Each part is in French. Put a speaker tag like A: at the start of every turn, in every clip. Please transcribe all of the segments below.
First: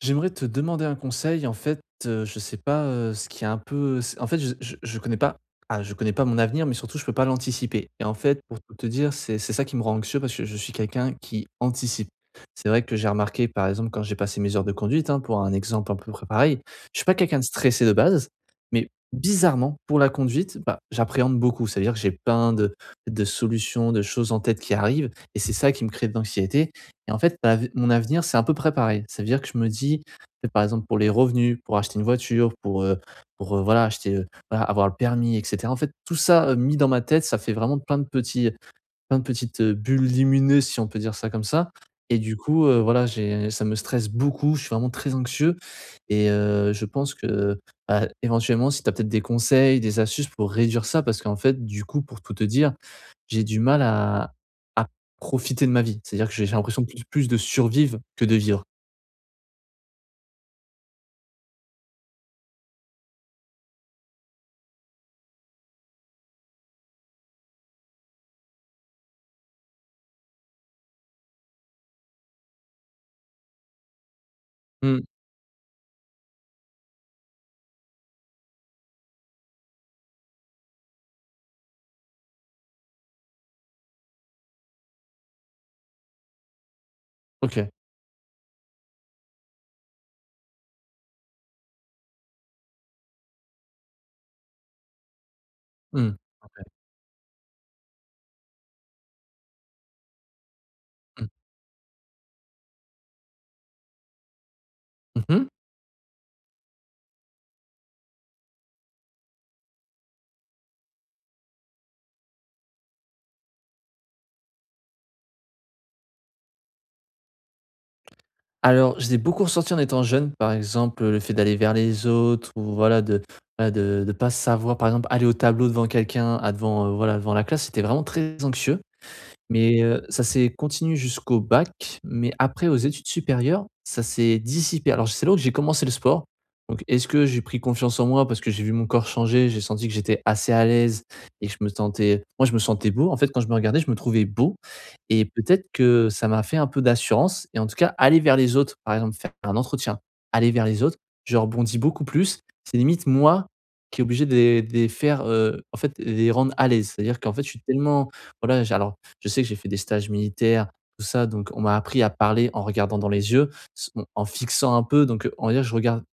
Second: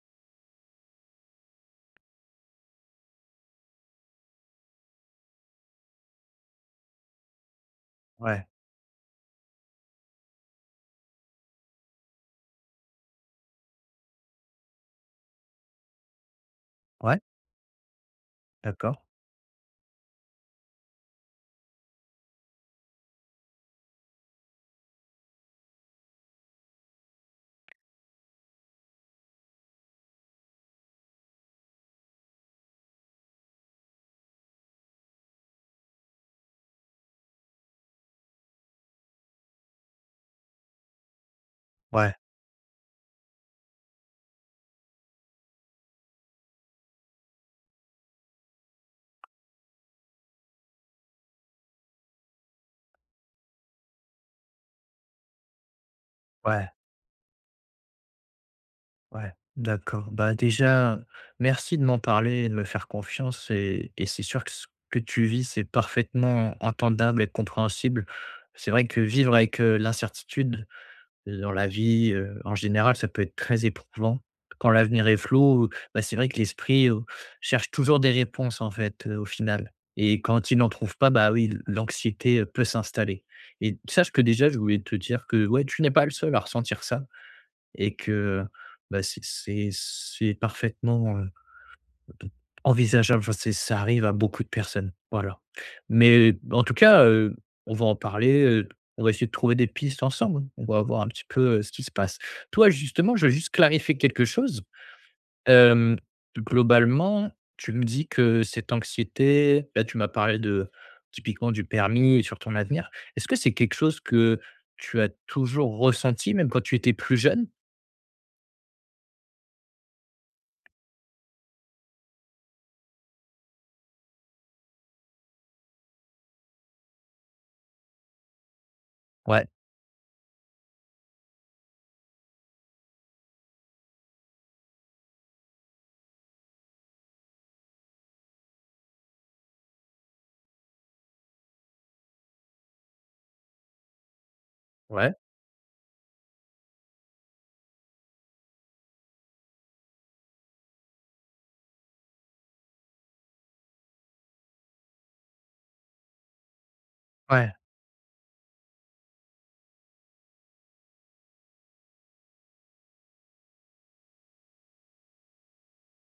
A: J'aimerais te demander un conseil. En fait, je sais pas, ce qui est un peu c en fait, je connais pas je connais pas mon avenir, mais surtout, je peux pas l'anticiper et en fait,
B: Ouais,
A: pour tout te dire, c'est ça qui me rend anxieux parce que je suis quelqu'un qui anticipe. C'est vrai que j'ai remarqué, par exemple, quand j'ai passé mes heures de conduite, hein, pour un exemple un peu près pareil, je suis pas
B: ouais,
A: quelqu'un de stressé de base, mais
B: d'accord.
A: bizarrement, pour la conduite, bah, j'appréhende beaucoup. C'est-à-dire que j'ai plein de solutions, de choses en tête qui arrivent et c'est ça qui me crée de l'anxiété et en fait, bah, av mon avenir, c'est à peu près pareil. Ça veut dire que je me dis, par exemple, pour les revenus, pour acheter une voiture, pour, voilà, acheter, voilà, avoir le permis et cetera. En fait, tout ça, mis dans ma tête, ça fait vraiment plein de petits, plein de petites, bulles lumineuses, si on peut dire ça comme ça
B: Ouais,
A: et du coup, voilà, j'ai ça me stresse beaucoup, je suis vraiment très anxieux et je pense que, bah, éventuellement, si tu as peut-être des conseils, des astuces pour réduire ça parce qu'en fait, du coup, pour tout te dire, j'ai du mal à à profiter de ma vie. C'est-à-dire que j'ai
B: ouais,
A: l'impression plus de survivre que de vivre.
B: ouais, d'accord. Bah, déjà, merci de m'en parler et de me faire confiance et c'est sûr que ce que tu vis, c'est parfaitement entendable et compréhensible. C'est vrai que vivre avec, l'incertitude dans la vie, en général, ça peut être très éprouvant. Quand
A: Mmh.
B: l'avenir est flou, bah, c'est vrai que l'esprit, cherche toujours des réponses, en fait, au final et quand il n'en trouve pas, bah, oui, l'anxiété, peut s'installer et sache que déjà, je voulais te dire que, ouais, tu n'es pas le seul à ressentir ça
A: OK.
B: et que, bah, c'est parfaitement, envisageable, enfin, c'est ça arrive à beaucoup de personnes, voilà.
A: Mmh.
B: Mais en
A: OK.
B: tout cas, on va en parler, on va essayer de trouver des pistes ensemble, on va voir un petit
A: Mmh.
B: peu, ce qui se passe. Toi, justement, je veux juste clarifier quelque chose.
A: Mmh.
B: Hem, globalement, tu me dis que cette anxiété là, tu m'as parlé de typiquement du permis et sur ton avenir. Est-ce que c'est quelque chose que tu as toujours ressenti, même quand tu étais plus jeune?
A: Alors, je l'ai beaucoup ressenti en étant jeune, par exemple, le fait d'aller vers les autres ou voilà de pas savoir, par exemple, aller au tableau devant quelqu'un, devant, voilà, devant la classe, c'était vraiment très anxieux.
B: Ouais.
A: Mais, ça s'est continué jusqu'au bac, mais après aux études supérieures, ça s'est dissipé. Alors c'est là où j'ai commencé le sport. Donc est-ce que j'ai pris confiance en moi parce que j'ai vu mon corps changer, j'ai senti que j'étais assez à l'aise et que je me sentais moi je me sentais beau. En fait, quand je me regardais, je me trouvais beau
B: Ouais.
A: et peut-être que ça m'a fait un peu d'assurance et en tout cas aller vers les autres, par exemple faire un entretien, aller vers les autres, je rebondis beaucoup plus. C'est limite moi qui est obligé de les faire, en fait, de les rendre à l'aise. C'est-à-dire qu'en fait, je
B: Ouais.
A: suis tellement voilà, j'ai alors je sais que j'ai fait des stages militaires, tout ça, donc on m'a appris à parler en regardant dans les yeux, s bon, en fixant un peu, donc on va dire je regarde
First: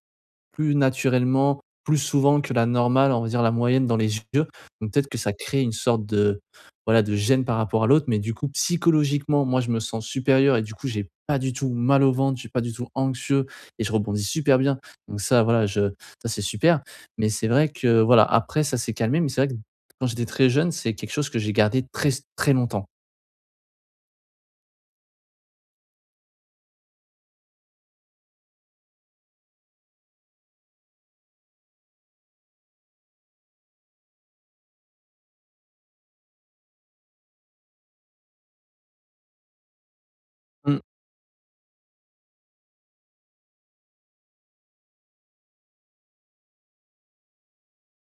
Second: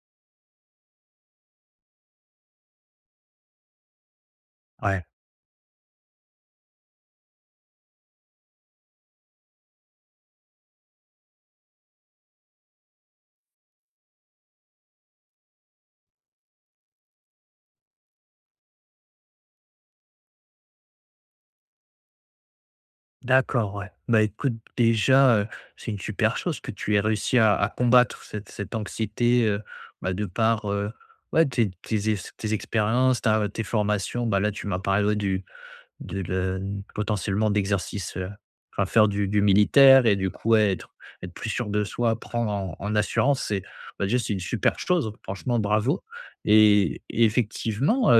A: plus naturellement, plus souvent que la normale, on va dire la moyenne dans les yeux. Donc
B: Ouais.
A: peut-être que ça crée une sorte de, voilà, de gêne par rapport à l'autre, mais du coup psychologiquement, moi je me sens supérieur et du coup j'ai pas du tout mal au ventre, je suis pas du tout anxieux et je rebondis super bien. Donc ça, voilà, je ça c'est super, mais c'est vrai que, voilà, après ça s'est calmé, mais c'est vrai que quand j'étais très jeune, c'est quelque chose que j'ai gardé très longtemps.
B: D'accord, ouais. Bah, écoute, déjà, c'est une super chose que tu aies réussi à combattre cette anxiété, bah, de par, ouais, tes expériences, ta tes formations. Bah, là, tu m'as parlé, ouais, du de le potentiellement d'exercices, enfin, faire du militaire et du coup, ouais, être plus sûr de soi, prendre en assurance. C'est, bah, déjà, c'est une super chose. Franchement, bravo et effectivement,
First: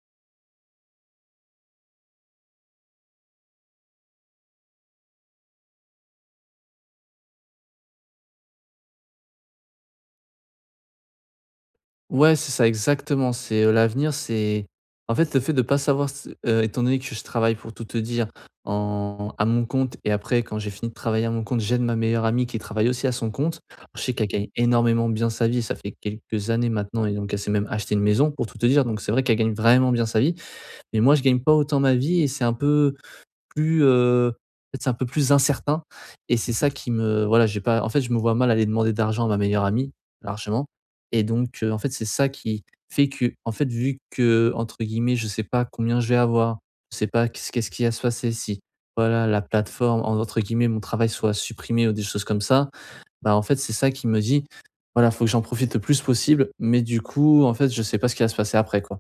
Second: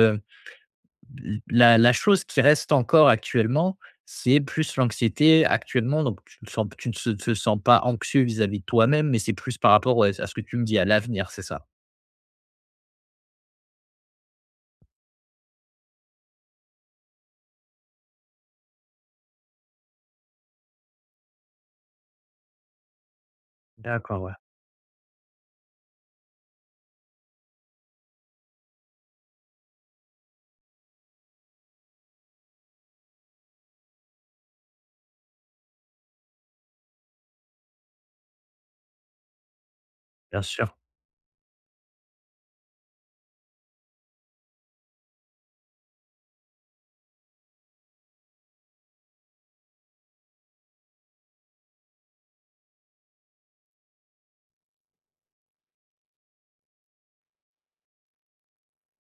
B: la chose qui reste encore actuellement, c'est plus l'anxiété actuellement, donc tu te sens tu ne se te sens pas anxieux vis-à-vis de toi-même, mais c'est plus par rapport, ouais, à ce que tu me dis, à l'avenir, c'est ça?
A: Ouais, c'est ça exactement, c'est, l'avenir, c'est en fait, le fait de pas savoir s étant donné que je travaille pour tout te dire en à mon compte et après quand j'ai fini de travailler à mon compte, j'aide ma meilleure amie qui travaille aussi à son compte. Alors, je sais
B: D'accord,
A: qu'elle
B: ouais,
A: gagne énormément bien sa vie, ça fait quelques années maintenant et donc elle s'est même acheté une maison pour tout te dire, donc c'est vrai qu'elle gagne vraiment bien sa vie. Mais moi, je gagne pas autant ma vie et c'est un peu plus, peut-être c'est un peu plus incertain et c'est ça qui me j'ai pas en fait, je me vois mal aller demander d'argent à ma meilleure amie,
B: bien
A: largement
B: sûr.
A: et donc en fait, c'est ça qui fait que en fait, vu que entre guillemets, je sais pas combien je vais avoir, je sais pas qu'est-ce qui va se passer si, voilà, la plateforme, en entre guillemets, mon travail soit supprimé ou des choses comme ça, bah, en fait, c'est ça qui me dit: «Voilà, faut que j'en profite le plus possible», mais du coup, en fait, je sais pas ce qui va se passer après, quoi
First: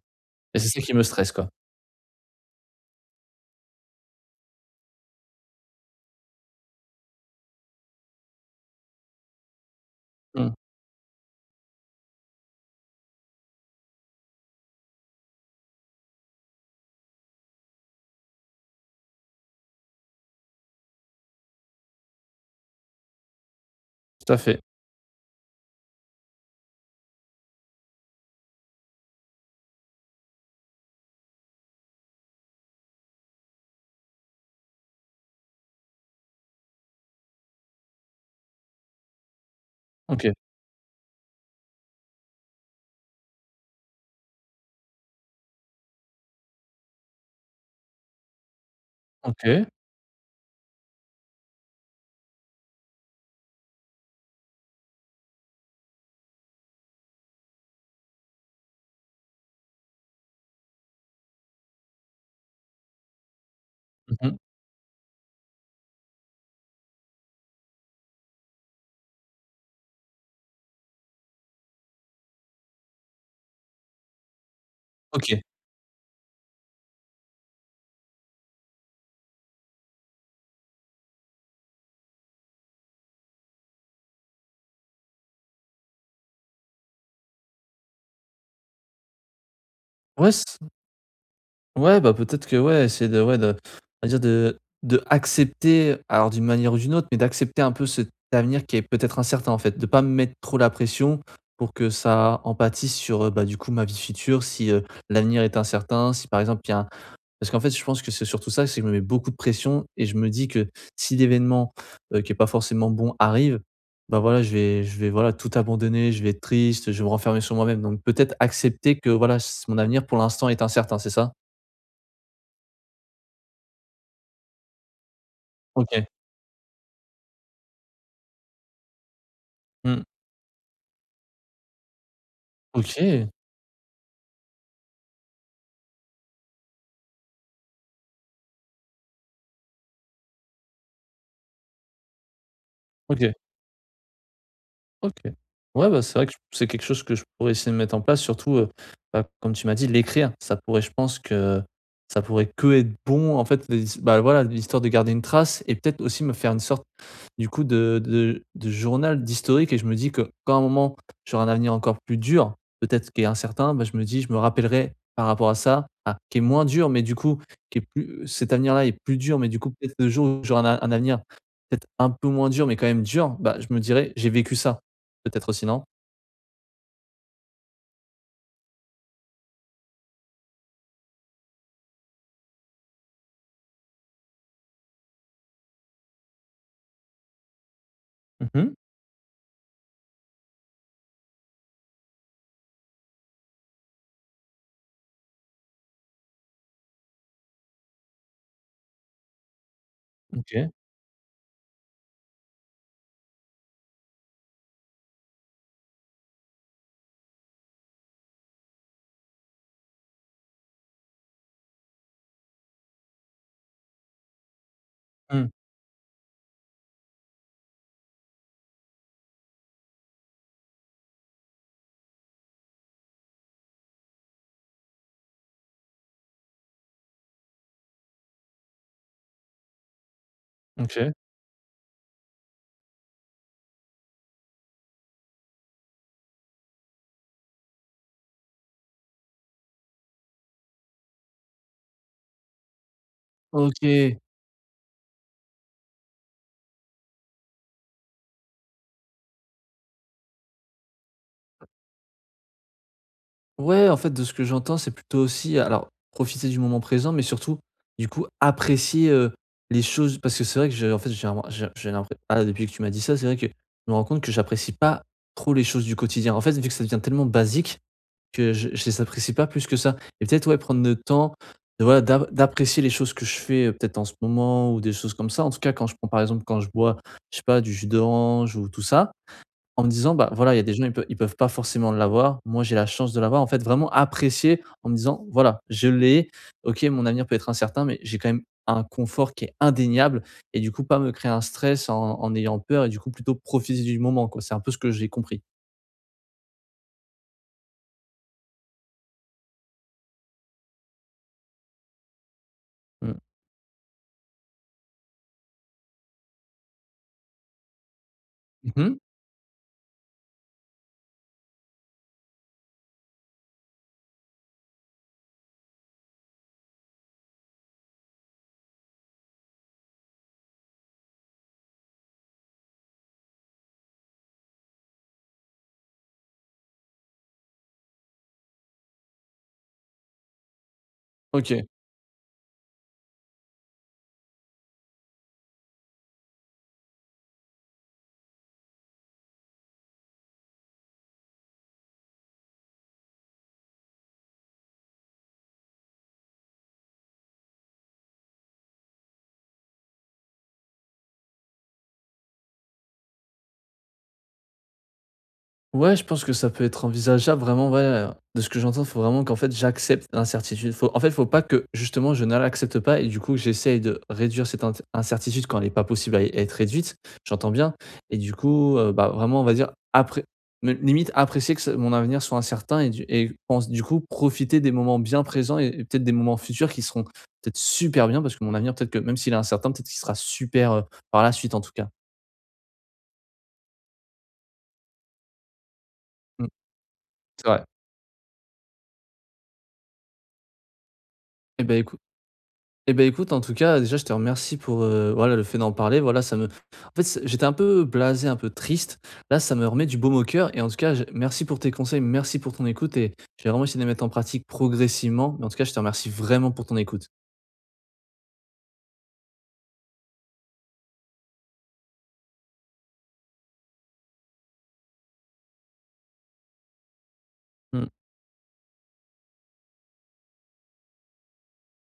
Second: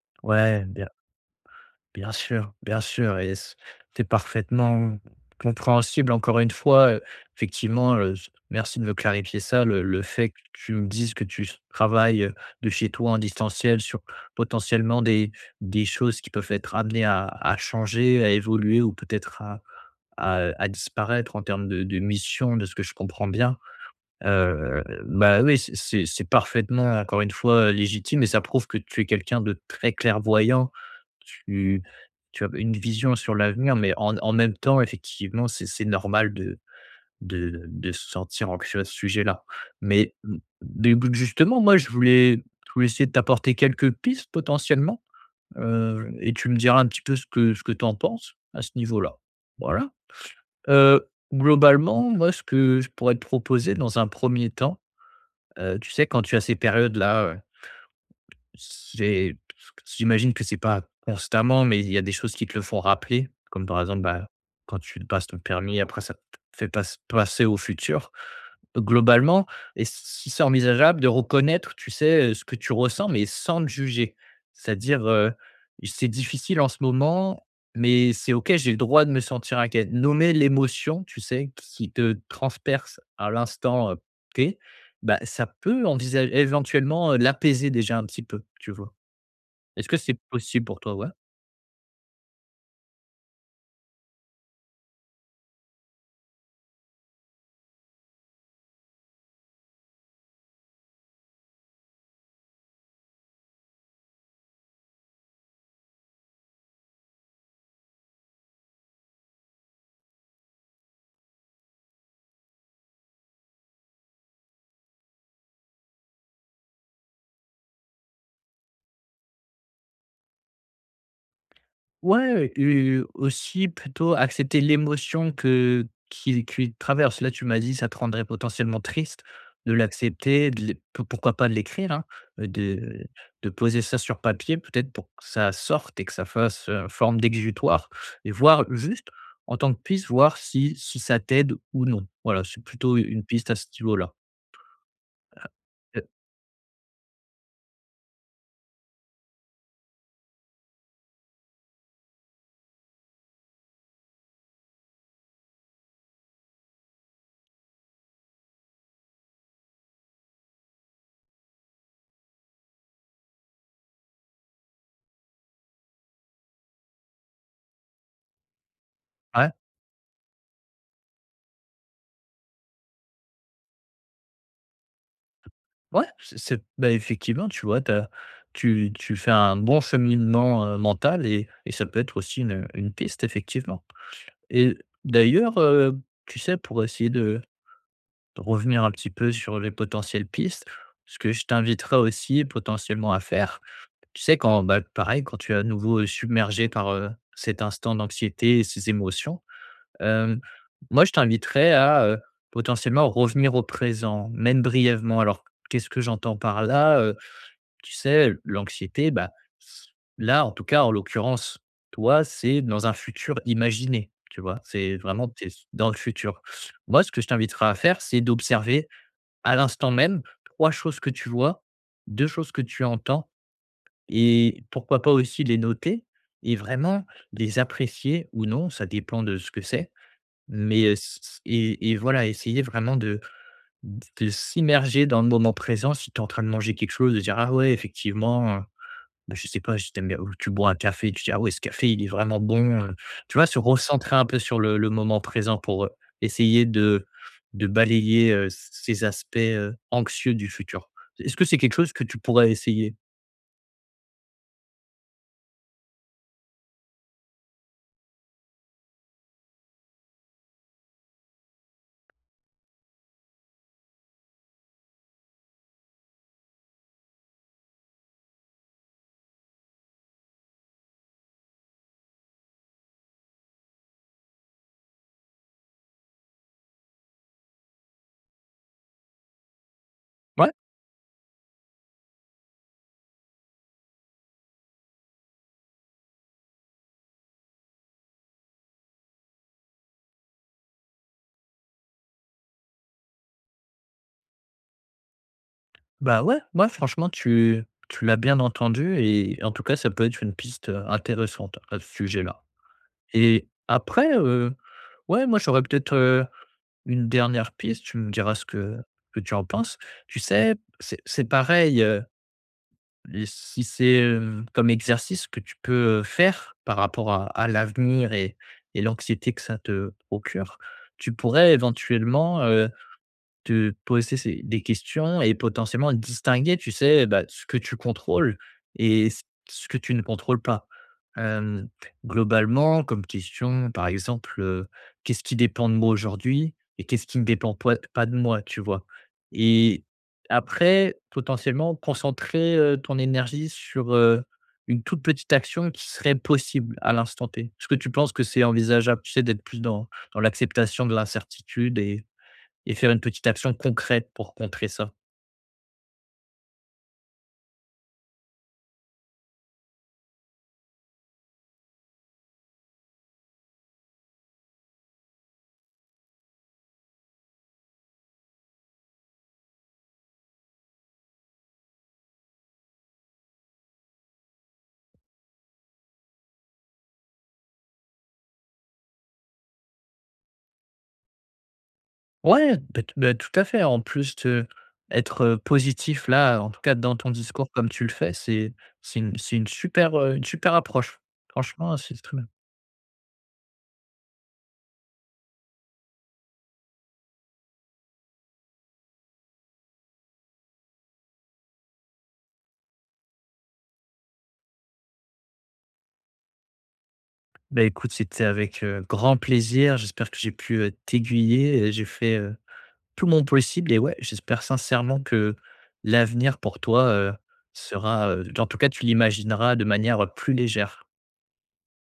A: et
B: Ouais,
A: c'est ça
B: bien
A: qui me stresse, quoi.
B: Bien sûr et c'est parfaitement compréhensible encore une fois, effectivement, s merci de me clarifier ça, le fait que
A: Mmh,
B: tu me dises que tu s travailles, de chez toi en distanciel sur potentiellement des choses qui peuvent être amenées à changer, à évoluer ou peut-être à disparaître en termes de mission de ce que je comprends bien.
A: tout à fait.
B: Bah, oui, c'est parfaitement encore une fois, légitime et ça prouve que tu es quelqu'un de très clairvoyant, tu tu as une vision sur l'avenir, mais en même temps, effectivement, c'est normal de se sentir anxieux à ce sujet-là. Mais
A: OK.
B: mmh, du justement, moi, je voulais essayer de t'apporter quelques pistes potentiellement, et tu me diras un petit peu ce que tu en penses à ce niveau-là.
A: OK.
B: Voilà. Heu, globalement, moi, ce que je pourrais te proposer dans un premier temps, tu sais, quand tu as ces périodes-là, c'est j'imagine que c'est pas constamment, mais il y a des choses qui te le font rappeler, comme par exemple, bah,
A: Mmh.
B: quand tu passes ton permis, après ça te fait pas passer au futur. Globalement, et ce que c'est envisageable de reconnaître, tu sais, ce que tu ressens, mais sans te juger? C'est-à-dire,
A: OK.
B: c'est difficile en ce moment, mais c'est OK, j'ai le droit de me sentir inquiet. Nommer l'émotion, tu sais, qui te transperce à l'instant, T bah, ça peut envisager éventuellement, l'apaiser déjà un petit peu, tu vois? Est-ce que c'est
A: Ouais c
B: possible pour toi? Ouais.
A: ouais, bah, peut-être que ouais, c'est de ouais, de on va dire de accepter, alors d'une manière ou d'une autre, mais d'accepter un peu cet avenir qui est peut-être incertain, en fait. De pas me mettre trop la pression pour que ça en bah, du coup, ma vie future si, l'avenir est incertain, si par exemple il y a parce qu'en fait, je pense que c'est surtout ça, c'est que je me mets beaucoup de pression et je me dis que si l'événement, qui est pas forcément bon arrive, bah, voilà, je vais, voilà, tout abandonner, je vais être triste, je vais me renfermer sur moi-même. Donc peut-être accepter que, voilà, s mon avenir pour l'instant est incertain, c'est ça?
B: Ouais, aussi plutôt accepter l'émotion que
A: OK.
B: qu'il qu'il traverse. Là, tu m'as dit, ça te rendrait potentiellement triste de
A: Mmh.
B: l'accepter, de l'é pou pourquoi pas de l'écrire, hein, de
A: OK!
B: de poser ça sur papier peut-être pour que ça sorte et que ça fasse, forme d'exutoire et voir juste en tant que piste, voir si ça t'aide ou non. Voilà, c'est plutôt une
A: OK.
B: piste à ce niveau-là.
A: OK.
B: Ah,
A: Ouais,
B: Ah,
A: bah, c'est vrai que j c'est quelque chose que je pourrais essayer de mettre en place, surtout, bah, comme tu m'as dit, l'écrire, ça pourrait je pense que ça pourrait que être bon, en fait, les bah, voilà, l'histoire de garder une trace et peut-être aussi me faire une sorte, du coup, de journal, d'historique et je me dis que quand à un moment, j'aurai un avenir encore plus dur, peut-être qui est incertain, bah, je me dis: «Je me rappellerai par rapport à ça», qui est moins dur, mais du coup, qui est plus cet avenir-là est plus dur, mais
B: Ah,
A: du coup, peut-être le jour où j'aurai un avenir peut-être un peu moins dur, mais quand même dur, bah, je me dirai: «J'ai vécu ça». Peut-être aussi, non?
B: Ouais, c'est bah, effectivement, tu vois, tu fais un bon cheminement, mental et ça peut être aussi une piste effectivement et d'ailleurs, tu sais, pour essayer de
A: Mmh.
B: revenir un petit peu sur les potentielles pistes, ce que je t'inviterais aussi potentiellement à faire, tu sais, quand, bah, pareil, quand tu es à nouveau, submergé par, cet instant d'anxiété et ces émotions, hem,
A: OK.
B: moi je t'inviterais à, potentiellement revenir au présent, même brièvement. Alors qu'est-ce que j'entends par là? Tu sais, l'anxiété, bah, là, en tout cas, en l'occurrence, toi, c'est dans un futur imaginé, tu vois? C'est vraiment,
A: Mmh.
B: tu dans le futur. Moi, ce que je t'inviterai à faire, c'est d'observer à l'instant même 3 choses que tu vois, 2 choses que tu entends et pourquoi pas aussi les noter et vraiment les apprécier ou non, ça dépend de ce que c'est. Mais,
A: OK.
B: s et voilà, essayer vraiment de s'immerger dans le moment présent. Si tu es en train de manger quelque chose, de dire: «Ah ouais, effectivement, bah, je sais pas si tu bien ou tu bois un café, tu dis: «Ah ouais, ce café, il est vraiment bon», tu vois? Se recentrer
A: OK.
B: un peu sur le moment présent pour, essayer de balayer, c ces aspects, anxieux du futur. Est-ce que c'est quelque chose que tu pourrais essayer?
A: Ouais, en fait, de ce que j'entends, c'est plutôt aussi alors profiter du moment présent, mais surtout, du coup, apprécier, les choses parce que c'est vrai que j'ai un j'ai depuis que tu m'as dit ça, c'est vrai que je me rends compte que j'apprécie pas trop les choses du quotidien. En fait, vu que ça devient tellement basique que je les apprécie pas plus que ça et peut-être, ouais, prendre le temps de, voilà, d'apprécier les choses que je fais, peut-être en ce moment ou des choses comme ça. En tout cas, quand je prends, par exemple, quand je bois, je sais pas, du jus d'orange ou tout ça en me disant: «Bah,
B: Ouais.
A: voilà, il y a des gens, ils peuvent pas forcément l'avoir. Moi, j'ai la chance de l'avoir». En fait, vraiment apprécier en me disant: «Voilà, je l'ai. OK, mon avenir peut être incertain, mais j'ai quand même un confort qui est indéniable» et du coup, pas me créer un stress en ayant peur et du coup, plutôt profiter du moment, quoi. C'est un peu ce que j'ai compris.
B: Bah, ouais, ouais, franchement, tu l'as bien entendu et en tout cas, ça peut être une piste, intéressante à ce sujet-là
A: Mmh.
B: et après, ouais, moi, j'aurais peut-être, une dernière piste, tu me diras ce
A: Mmh.
B: que tu en penses. Tu sais, c'est pareil, et si c'est, comme exercice que tu peux, faire par rapport à l'avenir et l'anxiété que ça te procure, tu pourrais éventuellement, te poser ces des questions et potentiellement distinguer, tu sais, bah, ce que tu contrôles et ce que tu ne contrôles pas.
A: OK.
B: Hem, globalement, comme question, par exemple, qu'est-ce qui dépend de moi aujourd'hui et qu'est-ce qui ne dépend poi pas de moi, tu vois? Et après, potentiellement, concentrer, ton énergie sur, une toute petite action qui serait possible à l'instant T. Est-ce que tu penses que c'est envisageable, tu sais, d'être plus dans l'acceptation de l'incertitude et faire une petite action concrète pour contrer ça.
A: Ouais, je pense que ça peut être envisageable vraiment, ouais, de ce que j'entends, faut vraiment qu'en fait j'accepte l'incertitude. Faut pas que justement je ne l'accepte pas et du coup j'essaye de réduire cette int incertitude quand elle est pas possible à être réduite, j'entends bien et du coup, bah, vraiment on va dire appré me limite apprécier que ce mon avenir soit incertain et du et pense du coup profiter des moments bien présents et peut-être des moments futurs qui seront peut-être super bien parce que mon avenir peut-être que même s'il est incertain, peut-être qu'il sera super, par la suite en tout cas.
B: Ouais, bah, t bah, tout à fait. En plus de être, positif là,
A: Mmh,
B: en tout cas dans ton
A: c'est
B: discours
A: vrai.
B: comme tu le fais, c'est une super, une super approche.
A: Eh
B: Franchement,
A: ben écoute.
B: c'est très bien.
A: Eh ben écoute, en tout cas, déjà, je te remercie pour, voilà, le fait d'en parler. Voilà, ça me en fait, c j'étais un peu blasé, un peu triste. Là, ça me remet du baume au cœur et en tout cas, je merci pour tes conseils, merci pour ton écoute et j'ai vraiment essayé de les mettre en pratique progressivement. Mais en tout cas, je te remercie vraiment pour ton écoute.
B: Bah, écoute, c'était avec, grand plaisir. J'espère que j'ai pu, t'aiguiller et j'ai fait, tout mon possible et ouais, j'espère sincèrement que l'avenir pour toi, sera, en tout cas, tu l'imagineras de manière, plus légère.